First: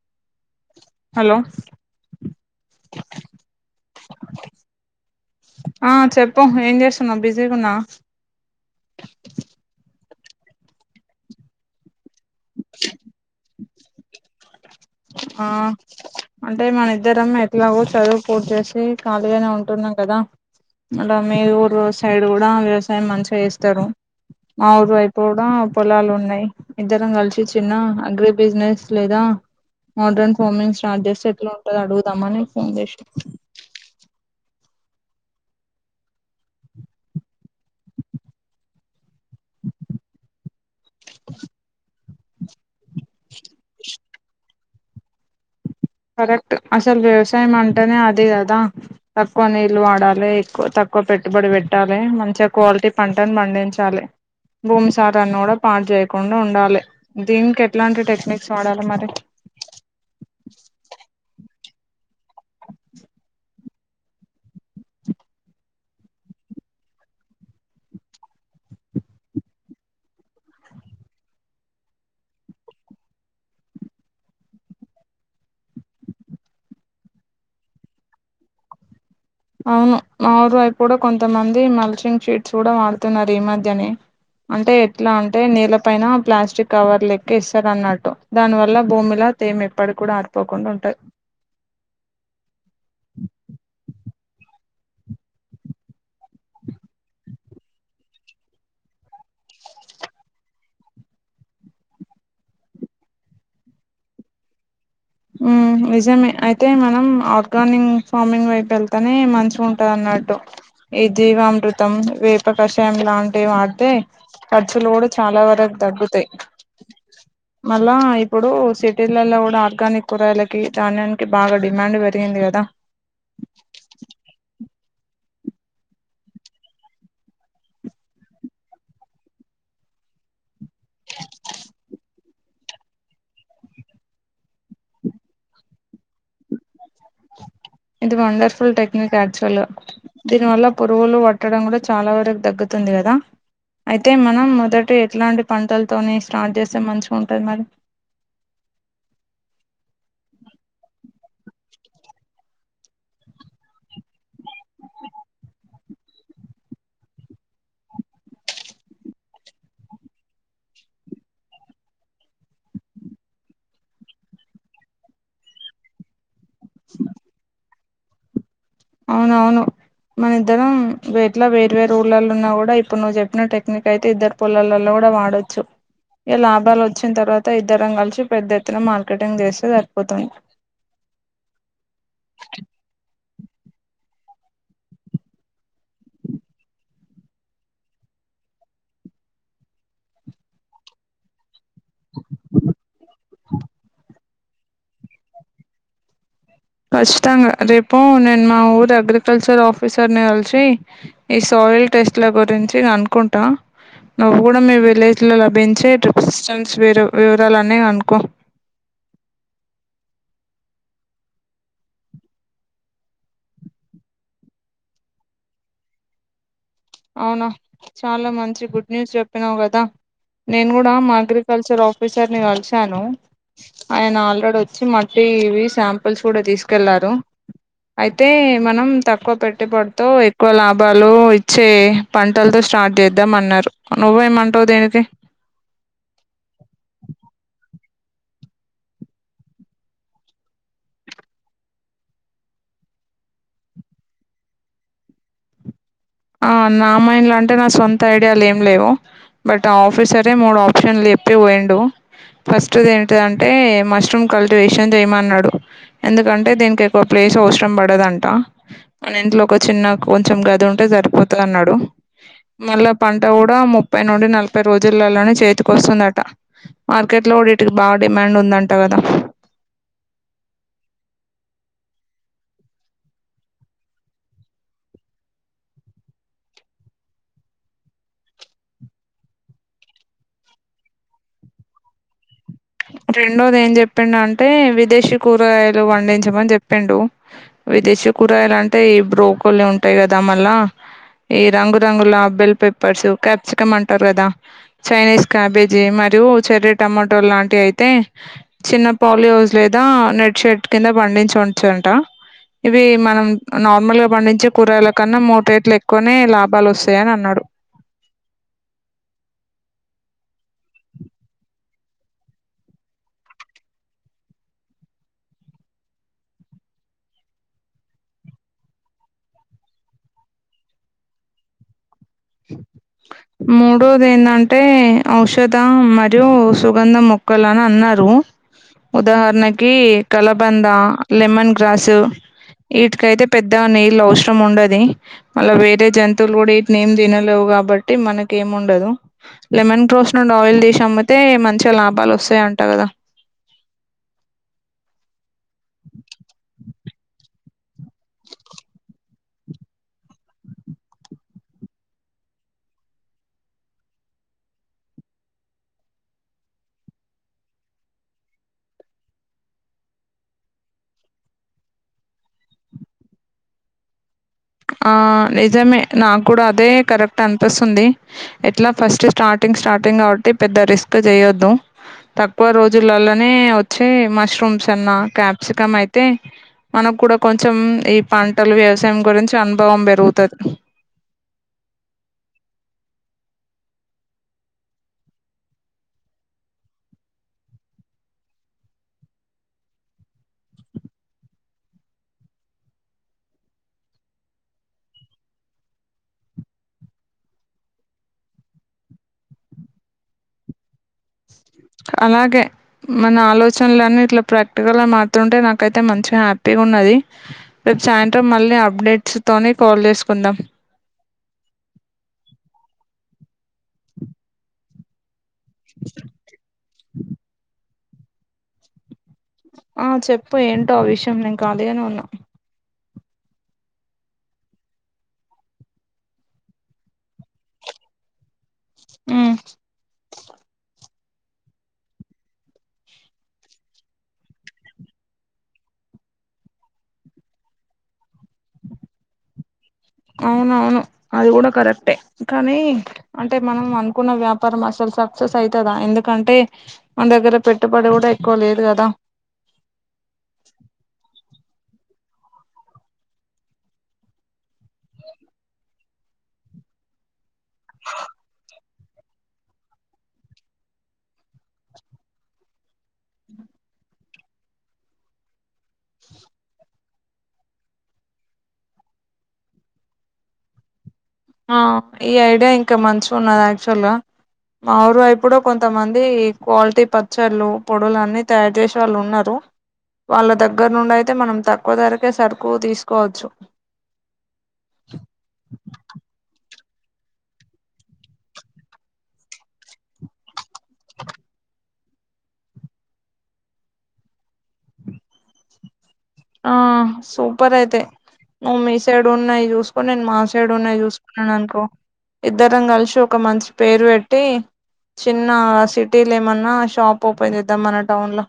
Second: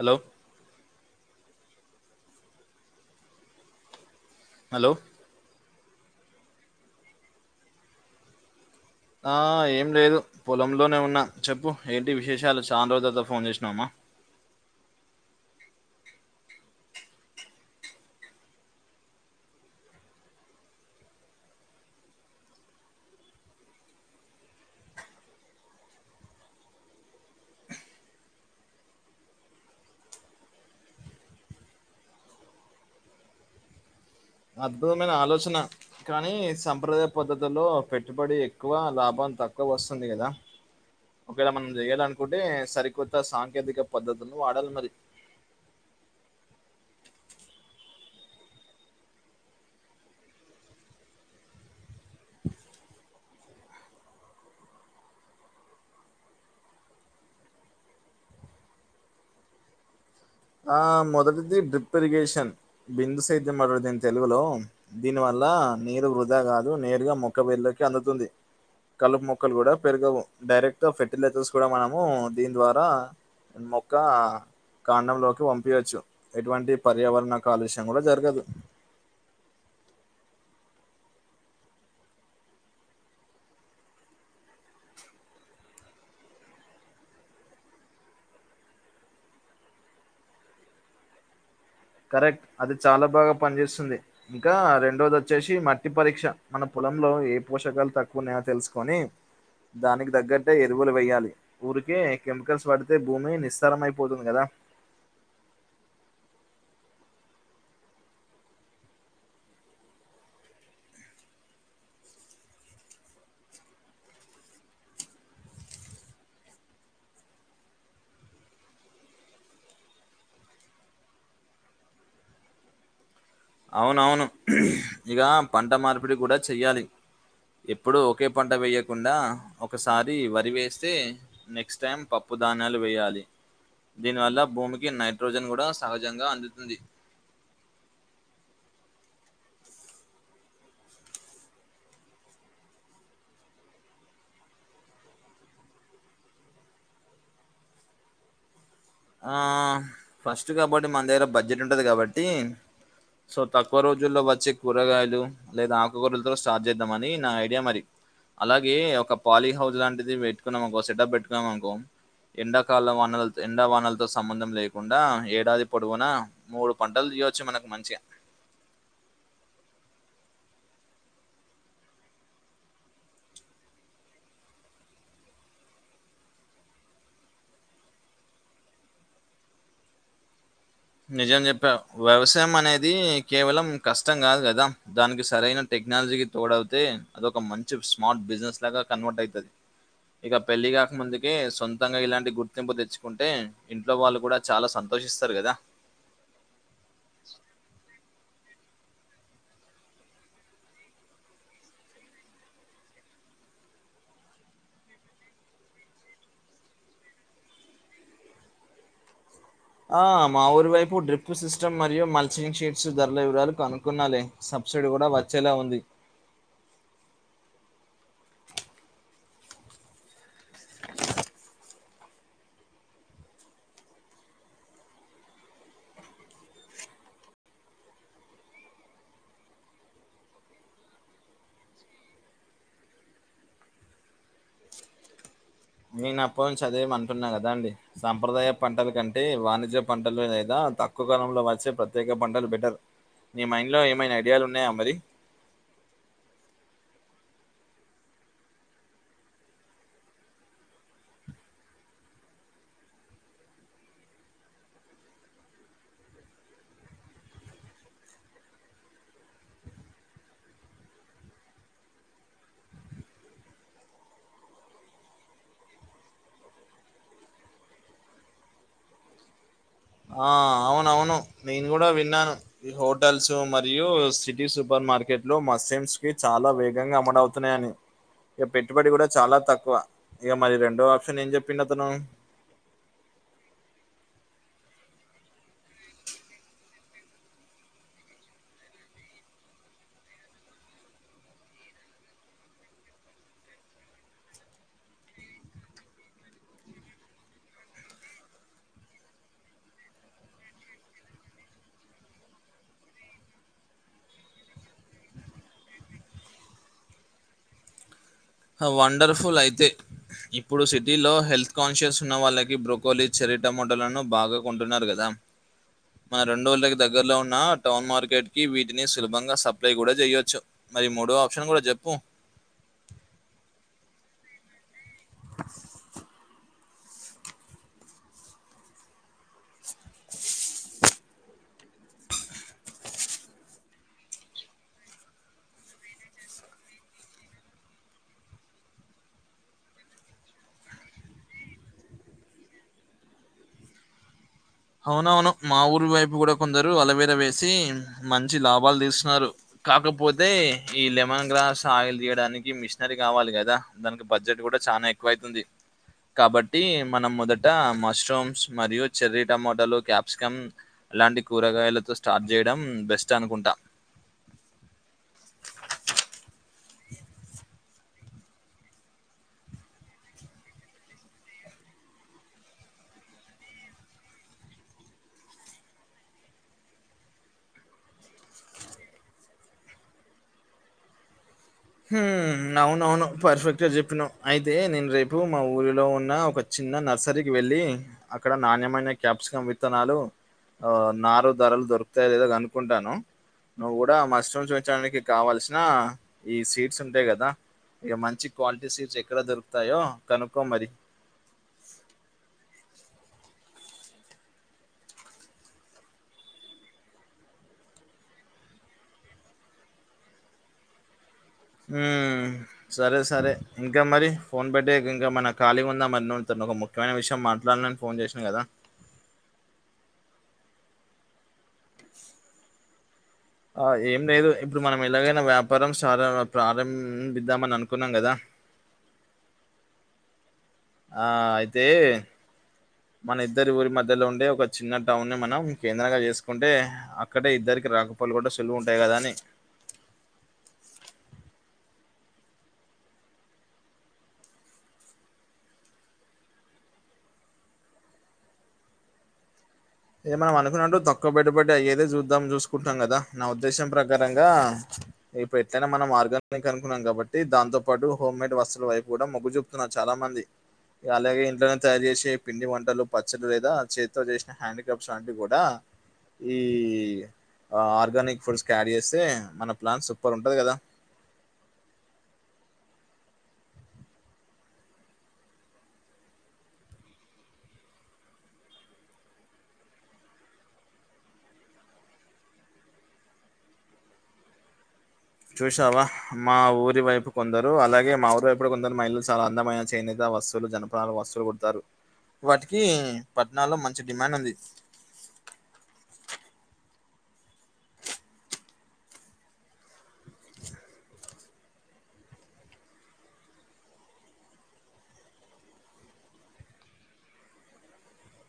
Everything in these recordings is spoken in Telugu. హలో హలో హలో ఆ చెప్పు ఏం చేస్తున్నావ్ బిజీగున్నా ఆ ఏం లేదు పొలంలోనే ఉన్న చెప్పు ఏంటి విశేషాలు చాన రోజుల తరువాత ఫోన్ చేసినామ్మా ఆ అంటే మన ఇద్దరం ఎట్లాగో చదువు పూర్ చేేసి ఖాళీగానే ఉంటున్నాం కదా అలా మీ ఊరు సైడ్ కూడా వ్యవసాయం మంచిగ చేస్తరు మా ఊరు అయిపోవడం పొలాలు ఉన్నాయి ఇద్దరం కలిసి చిన్న అగ్రి బిజినెస్ లేదా మోడ్రన్ ఫార్మింగ్ స్టార్ట్ చేస్తే ఎట్లా ఉంటది అడుగుదాంనే ఫోన్ చేషన్ అద్భుతమైన ఆలోచన కానీ సాంప్రదాయ పద్ధతుల్లో పెట్టుబడి ఎక్కువ లాభం తక్కువ వస్తుంది కదా ఒకవేళ మనం జేయ్యల అనుకుంటే సరికొత్త సాంకేతిక పద్ధతులను వాడాలి మరి కరెక్ట్ అసలు వ్యవసాయం అంటేనే అదే కదా తక్కువ నీళ్ళు వాడాలి ఎక్కువ తక్కువ పె కట్టుబడి పెట్టాలి మంచిగా క్వాలిటీ పంటను పండించాలి భూమి సారాన్ని గుడా పాడ్ చేయకుండ ఉండాలె. దీనికి ఎట్లాంటి టెక్నిక్స్ వాడాలి మరి ఆ మొదటిది డ్రిప్ ఇరిగేషన్ బిందు సేద్యం [unintelligible] దీన్ తెలుగులో దీని వల్లా నీరు వృధా గాదు నేరుగా మొక్క వేర్లకి అందుతుంది. కలుపు మొక్కలు గుడా పెరగవు. డైరెక్ట్ ఫర్టిలైజర్స్ కూడా మనము దీని ద్వారా మొక్కా కాండలోక్ పంపియచ్చు. ఎటువంటి పర్యావరణ కాలుష్యం కూడా జరగదు. అవును మా ఊర్ వైప్ కూడా కొంతమంది మల్షింగ్ షీట్స్ కూడా వాడుతున్నరు ఈ మధ్యనే అంటే ఎట్లా అంటే నేల పైన ప్లాస్టిక్ కవర్ లెక్కెస్తరన్నట్టు దాని వల్ల భూమిలో తేమ ఎప్పట్ కూడా ఆరిపోకుండా ఉంటయి. కరెక్ట్ అది చాలా బాగా పనిచేస్తుంది. ఇంకా రెండోది వచ్చేసి మట్టి పరీక్ష. మన పొలంలో ఏ పోషకాలు తక్కువున్నయా తెస్సుకొనీ దానికి దగ్గట్టే ఎరువులు వేయ్యాలి. ఊరికే కెమికల్స్ వాడితే భూమి నిస్సారం అయిపోతుంది కదా ఆ మ్ నిజమే అయితే మనం ఆర్గానిగ్ ఫార్మింగ్ వైపు ఎళ్తేనే మంచిగుంటదన్న నట్టు. ఈ జీవామృతం, వేప కషాయం లాంటివి వాడ్తే ఖర్చులు గుడ చాలా వరకు తగ్గుతయి. ఎ మళ్ళా ఇప్పుడూ సిటిలల్లో గుడా ఆర్గానిక్ కూరగాయలకి, ధాన్యానికి బాగా డిమాండ్ పెరిగింది గదా అవునవును. ఇగా పంట మార్పిడి కూడా చెయ్యాలి. ఎప్పుడూ ఒకే పంట వేయకుండా ఒకసారి వరి వేస్తే నెక్స్ట్ టైమ్ పప్ ప్పు ధాన్యాలు వేయాలి. దీనివల్ల భూమికి నైట్రోజన్ కూడా సహజంగా అందుతుంది. ఇది వండర్ఫుల్ టెక్నిక్ యాక్చువల్గ దీని వల్ల పురుగులు పట్టడం గుడా చాలా వరకు తగ్గుతుం తుంది గదా అయితే మనం మొదటి ఎట్లాంటి పంటల్తోని స్టార్ట్ చేస్తే మంచిగుంటది మరి ఆ బబ్జెట్ ఉంటది కాబట్టీ సో తక్కువ రోజుల్లో వచ్చే కూరగాయలు లేదా ఆకుకూరలతో స్టార్ట్ చేద్దామనీ నా ఐడియా మరి. అలాగే ఒక పాలీ హౌస్ లాంటిది పెట్టుకున్నాం అనుకో సెటప్ పెట్టుకున్నాం అనుకో ఎంండకాలం అన్నా [unintelligible] ఎండ, వానల్తో సంబంధం లేకుండా ఏడాది పొడవున మూడు పంటల్ తీయొచ్చు మనకు మంచిగ అవునవును. మన ఇద్దరం వే ఎట్లా వేర్ వేర్ ఊళ్ళల్లో ఉన్నా గూడా ఇప్పుడు నువ్వు చెప్పిన టెక్నిక్ అయితే ఇద్దర్ పొలాలల్లో కుడ వాడచ్చు. ఇగ లాభాల్ వచ్చిన్ తర్వాత ఇద్దరం కల్సి పెద్ద ఎత్తున మార్కెటింగ్ చేస్తే సరిపోతది. నిజం చెప్పావ్ వ్యవసాయం అనేది కేవలం కష్టం కాదు కదా దానికి సరైన టెక్ క్నాలజీకి తోడవుతే అదొక మంచి సస్మార్ట్ బిజినెస్ లాగా కన్వర్ట్ అయితది. ఇగ పెళ్ళగాక ముందుకే సొం తంగ ఇలాంటి గుర్తింపు తెచ్చుకుంటే ఇంట్లో వాళ్ళు కూడా చాలా సంతోషిస్తారు కదా కచ్చితంగ రేపూ నేన్ మా ఊర్ అగ్రికల్చర్ ఆఫీసర్ని కల్సి ఈ సాయిల్ టెస్ట్ల గురించి కనుక్కుంట. ఆ నువ్వు గుడా మీ విలేజ్లో లభించే ట్రిప్ సిస్టమ్స్ వి వివరాలన్ని కనుకో ఎ ఆ మా ఊరి వైపు డ్రిప్ సిస్టమ్ మరియు మల్సింగ్ షీట్స్ ధరల వివరాలు కనుకున్నాలి సబ్సిడి కూడా వచ్చేలా ఉంది అవునా చాలా మంచి గుడ్ న్యూస్ చెప్పినావు కదా నేను కూడా మా అగ్రికల్చర్ ఆఫీసర్ ని కలిసాను ఆయన ఆల్రెడీ వచ్చి మట్టి ఇవి శాంపుల్స్ కూడా తీసుకెళ్లారు అయితే మనం తక్కువ పెట్టుబడితో ఎక్కువ లాభాలు చే పంటలతో స్టార్ట్ చేద్దాం అన్నారు నువ్వే ఏమంటావు దేనికి నేనుప్ప చది అంటున్నా కదా అండి సాంప్రదాయ పంటల కంటే వాణిజ్య పంటలు లేదా తక్కువ కాలంలో వచ్చే ప్రత్యేక పంటలు బెటర్ నీ మైండ్ లో ఏమైనా ఐడియాలు ఉన్నాయా మరి ఆ ఆ నామాయిన్ల అంటే నా సొంత ఐడియాలు ఏం లేవు బట్ ఆ ఆఫీసరే మూడు ఆప్షన్లు చెప్పి పోయిండు ఫస్ట్ ది ఏంటంటే మష్రూమ్ కల్టివేషన్ చేయమన్నాడు ఎందుకంటే దీనికి ఎక్కువ పలే అవసరం పడదంట ఇంట్లో ఒక చిన్న కొంచెం గది ఉంటే జరి పోతన అన్నాడు మళ్ళా పంట కూడా ముప్పై నుండి నలభై రోజులల్లోనే చేతికి వస్తుందంట మార్కెట్లో లోడిటికి బా డిమాండ్ ఉందంట కదా ఎ ఆ అవునవును నేను కూడా విన్నాను హోటల్స్ మరియు సిటీ సూపర్ మార్కెట్ లో మసమ్స్ కి చాలా వేగంగా అమ్ముడ అవుతున్నాయని ఇగ పెట్టుబడి కూడా చాలా తక్కువ ఇగ మరి రెండో ఆప్షన్ ఏం చెప్పింది అతను రెండోది ఏం చెప్పిండు అంటే విదేశీ కూరగాయలు పండించమని చెప్పిండు విదేశీ కూరగాయలు అంటే బ్రోకలే ఉంటాయి కదా మళ్ళా ఈ రంగురంగుల బెల్ పప్పర్స్ క్యాప్సికం అంటారు కదా చైనీస్ క్యాబేజీ మరియు చెర్రీ టమాటో లాంటి అయితే చిన్న పోలియోస్ లేదా నెట్ షెట్ కింద పండించ ఉచ్చుంట ఇవి మనం నార్మల్ గా పండించే కూరగాయల కన్నా మూట రేట్లు ఎక్కువనే లాభాలు వస్తాయని అన్నాడు వండర్ఫుల్ అయితే ఇప్పుడు సిటీలో హెల్త్ కాన్షియస్ ఉన్న వాళ్ళకి బ్రోకోలిస్ చెర్రీ టమొటలను బాగా కొంటున్నారు కదా ఎ మన రెండడు ఊళ్ళకి దగ్గరలో ఉన్న టౌన్ మార్కెట్ కి వీటిని సులభంగా సప్లై కూడా జేయొచ్చు మరి మూడో ఆప్షన్ కూడా చెప్పు మూడోది ఏందంటే ఔషధ మరియు సుగంధ మొక్కలు అని అన్నారు ఉదాహరణకి కలబంద లెమన్ గ్రాసు వీటికైతే పెద్ద నీళ్ళ అవసరం ఉండది మళ్ళా వేరే జంతువులు కూడా వటి నేమ్ తినలేవు కాబట్టి మనకి ఏం ఉండదు లెమన్ క్రోస్ నుండి ఆయిల్ తీసి అమ్మితే మంచిగ లాభం లాభాలు వస్తాయి అంట కదా ఎ అవునవును మా ఊరి వైపు కూడా కొందరు అలవేరా వేసి మంచి లాభాలు తీస్తున్నారు కాకపోతే ఈ లెమన్ గ్రాస్ ఆయిల్ తీయడానికి మిషనరీ కావాలి కదా దానికి బడ్జెట్ కూడా చాలా ఎక్కువ అయితుంది కాబట్టి మనం మొదట మష్రూమ్స్ మరియు చెర్రీ టమోటలు క్యాప్సికం అలాంటి కూరగాయలతో స్టార్ట్ జేయడం బెస్ట్ అనుకుంటా ఎ ఆ నిజమే నాకు కూడా అదే కరెక్ట్ అనిపిస్తుంది ఎట్లా ఫస్ట్ స్టార్టింగ్ ఇంక స్టార్టింగ్ కాబట్టి పెద్ద రిస్క్ చేయొద్దు. తక్కువ రోజులలోనే వచ్చే మష్రూమ్స్ అన్నా, క్యాప్సికమ్ అయితే మనకు కూడా కొంచెం ఈ పంటలు వ్యవసాయం గురించి అనుభవం పెరుగుతది. మ్ అవునవును పర్ఫెక్ట్ గా చెప్పినావ్ అయితే నేను రేపు మా ఊరిలో ఉన్న ఒక చిన్న నర్సరీకి వెళ్ళి అక్కడ నాణ్యమైన క్యాప్సికం విత్తనాలు ఆ నారు ధరలు దొరుకుతాయి లేదో కనుకుంటాను. నువ్వు కూడా మష్రూమ్స్ పెంచడానికి కావల్సిన ఈ స్వీడ్స్ ఉంటాయి కదా ఇక మంచి క్వాలిటీ సీట్స్ ఎక్కడ దొరుకుతాయో కనుక్కో మరి అలాగే మన ఆలోచనలన్న ఇట్లా ప్రాక్టికల్గా మారుతుంటే నాకైతే మంచిగా హ్యాపీగా ఉన్నది. సాయంత్రం మళ్ళీ అప్డేట్స్ తోని కాల్ చేసుకుందాం. ఉ సరే సరే ఇంకా మరి ఫోన్ బట్టటి ఇంకా మనకు ఖాళగా ఉందా మరి న తను ఒక ముఖ్యమైన విషయం మాట్లాడని ఫోన్ చేసాను కదా ఆ చెప్పు ఏంటో ఆ విషయం నేను కాలీగానే ఉన్నా ఆ ఏం లేదు ఇప్పుడు మనం ఎలాగైనా వ్యాపారం స ప్రారంభిద్దామని అనుకున్నాం కదా ఆ ఆ అయితే మన ఇద్దరి ఊరి మధ్యలో ఉండే ఒక చిన్న టౌన్ ని మనం కేంద్రంగా చేసుకుంటే అక్కడే ఇద్దరికి రాక అవును అవును అది కూడా కూడా కరెక్టే కానీ అంటే మనం అనుకున్న వ్యాపారం అసలు సక్సెస్ అయితదా ఎందుకంటే మన దగ్గర పెట్టుబడి కూడా ఎక్కువ లేదు కదా ఏ మనున్నంట దక్క్క పెట్ట ఇటుబట్టి అదే చూద్దాం చూసుకుంటాం కదా నా ఉద్దేశం ప్రకారంగా ఇప్పు ఎట్లైనా మన మార్గం ని కనుకున్నాం కాబట్టి దాంతోపాటు హోమ్మేడ్ వస్తువుల వైపు కూడా మొగ్గు చూపుతున్నారు చాలా మంది అలాగే ఇంట్నే తయారు చేసే పిండి వంటలు పచ్చలు లేదా చేతితో చేసిన హ్యాండ్ ఏం సాని ఈ ఆర్గానిక్ ఫుడ్స్ క్యారీ చేస్తే మన ప్లాన్ సూపర్ ఉంటది కదా ఆ ఈ ఐడియా ఇంకా మంచిగా ఉన్నది యాక్చువల్ గా మా ఊరు అయిప్పుడు కొంతమంది క్వాలిటీ పచ్చళ్ళు పొడలు అన్ని తయారు చేసే వాళ్ళు ఉన్నారు. వాళ్ళ దగ్గర నుండి అయితే మనం తక్కువ ధరకే సరుకు తీసుకోవచ్చు. చూసావా మా ఊరి వైపు కొందరు అలాగే మా ఊరి వైపు కొందరు మహిళలు చాలా అందమైన చేనిత వస్ జనపణాలాలు వస్తువులు కొడతారు. వాటికి పట్నాలో మంచి డిమాండ్ ఉంది. ఆ సూపర్ అయితే నువ్వు మీ సైడ్ ఉన్నాయి చూసుకో నేను మా సైడ్ ఉన్నాయి చూసుకున్నాను అనుకో ఇద్దరం కలిసి ఒక మంచి పేరు పెట్టి చిన్న సిటీలు ఏమన్నా షాప్ ఓపెన్ చేద్దాం మన టౌన్ లో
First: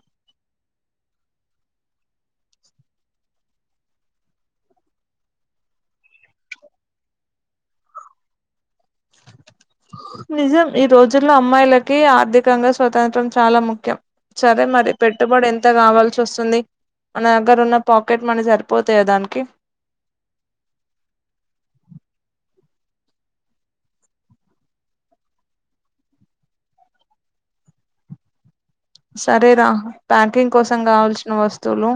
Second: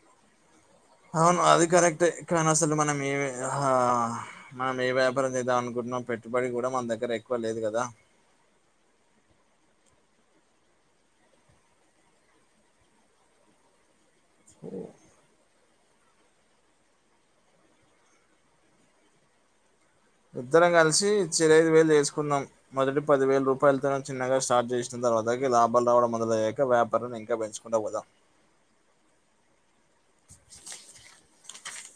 అవును అది కరెక్ట్ కానీ అసలు మనం ఏ ఆహా మనం ఏ వ్యాపారం చేద్దాం అనుకుంటు మ పెట్టుబడి కూడా మన దగ్గర ఎక్కువ లేదు కదా. నిజం ఈ రోజుల్లో అమ్మాయిలకి ఆర్థికంగా స్వతంత్రం చాలా ముఖ్యం. సరే మరి పెట్టుబడి ఎంత కావాల్ వస్తుంది మన దగ్గర ఉన్న పాకెట్ మనీ సరిపోతాయ దానికి ఇద్దరం కలిసి చిరైదు వేలు వేసుకున్నాం మొదటి పది వేలు రూపాయలతోన చిన్నగా స్టార్ట్ చేసినం తర్వాత లాభాలు రావడం మొదలయ్యాక వ్యాపారాన్ని ఇంకా పెంచుకుంట పోదాం సరేరా ప్యాకింగ్ కోసం కావాల్సిన వస్తువులు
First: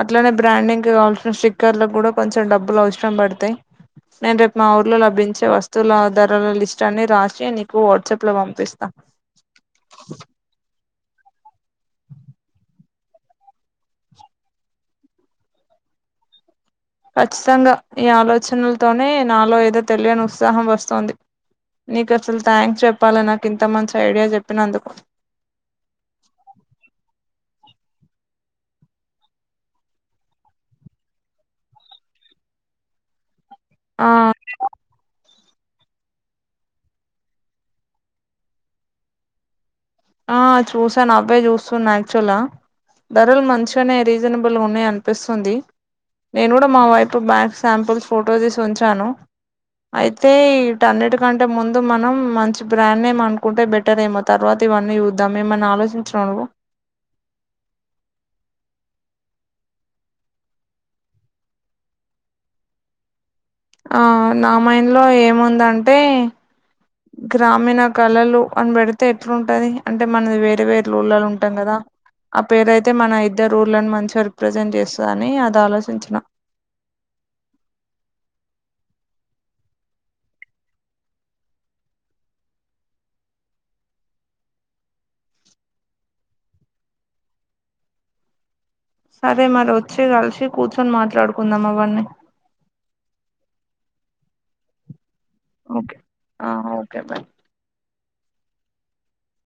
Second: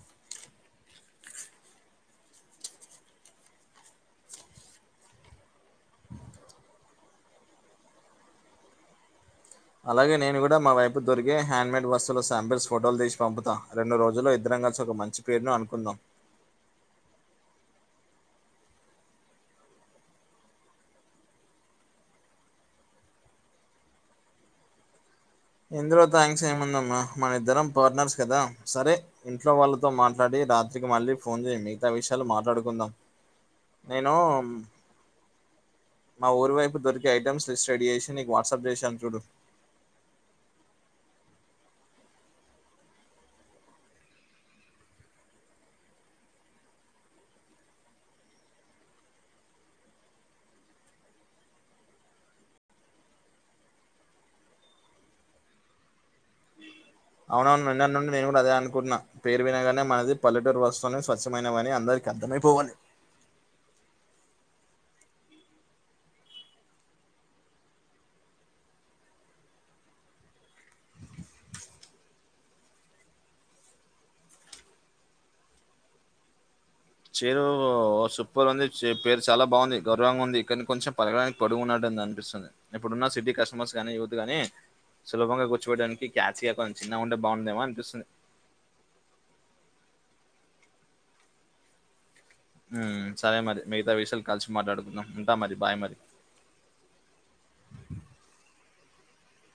అట్లనే బ్రాండింగ్కి కావాల్సిన స్టిక్కర్లకు కూడా కొంచెం డబ్బులు అవసరం పడతాయి నేను రేపు మా ఊర్లో లభించే వస్తువుల ఆధారాల లిస్ట్ అన్ని రాసి నీకు వాట్సాప్లో పంపిస్తాను అలాగే నేను కూడా మా వైప్ దొరికే హ్యాండ్ మేడ్ వస్తువుల శాంపిల్స్ ఫోటోలు తీసి పంపుతా రెండు రోజుల్లో ఇద్దరం కలిసి ఒక మంచి పేరును అనుకుందాం ఖచ్చితంగా ఈ ఆలోచనలతోనే నాలో ఏదో తెలియని ఉత్సాహం వస్తోంది నీకసలు థ్యాంక్స్ చెప్పాలి నాకు ఇంత మంచి ఐడియా చెప్పినందుకు ఇందులో థాంక్స్ ఏముందమ్మా మనిద్దరం పార్టనర్స్ కదా సరే ఇంట్లో వాళ్ళతో మాట్లాడి రాత్రికి మళ్ళీ ఫోన్ చేయ మిగతా విషయాలు మాట్లాడుకుందాం ఆ నేను మా ఊరి వైపు దొరికే ఐటమ్స్ లిస్ట్ రెడీ చేసి నీకు వాట్సాప్ చేశాను చూడు ఆ చూసాను అవ్వే చూస్తున్నా యాక్చువల్గా ధరలు మంచిగనే రీజనబుల్గున్నాయి అనిపిస్తుంది నేను కూడా మా వైపు బ్యాంక్ శాంపుల్స్ ఫోటో తీసి ఉంచాను అయితే ఈటన్నిటికంటే ముందు మనం మంచి బ్రాండ్ నేమ్ అనుకుంటే బెటర్ ఏమో తర్వాత ఇవన్నీ జూద్దాం ఏమన్నా ఆలోచించన్నావా నువ్వు అవునవును నిన్నటి నుండి నేను కూడా అదే అనుకున్నా పేరు వినగానే మనది పల్లెటూరు వస్తువుని స్వచ్ఛమైనవని అందరికి అద్దమై పోవాలి ఆ నా మైండ్లో ఏముందంటే గ్రామీణ కళలు అనిబెడితే ఎట్లుంటది అంటే మనది వేరే వేరే ఊళ్ళలు ఉంటాం కదా ఆ పేరయితే మన ఇద్దరూళ్ళను మంచిగా రిప్రజెంట్ చేస్తదని అది ఆలోచించిన చెరో సూపర్ ఉంది పేరు చాలా బాగుంది గర్వంగుంది కానీ కొంచెం పలకడానికి పొడుగు ఉన్నాడ ననిపిస్తుంది ఇప్పుడున్న సిటి కస్టమర్స్ గానీ యూత్ గాని సులభంగా కూర్చోబవడానికి క్యాచ్గా కొంచెం చిన్నగా ఉంటే బావుండేమో అనిపిస్తుంది సరే మరి వచ్చేయ్ కలిసి కూర్చొని మాట్లాడుకుందాం అవన్నీ మ్ సరే మరి మిగతా విషయాలు కలిసి మాట్లాడుకుందాం ఉంటా మరి బాయ్ మరి ఓకే ఆ ఓకే బాయ్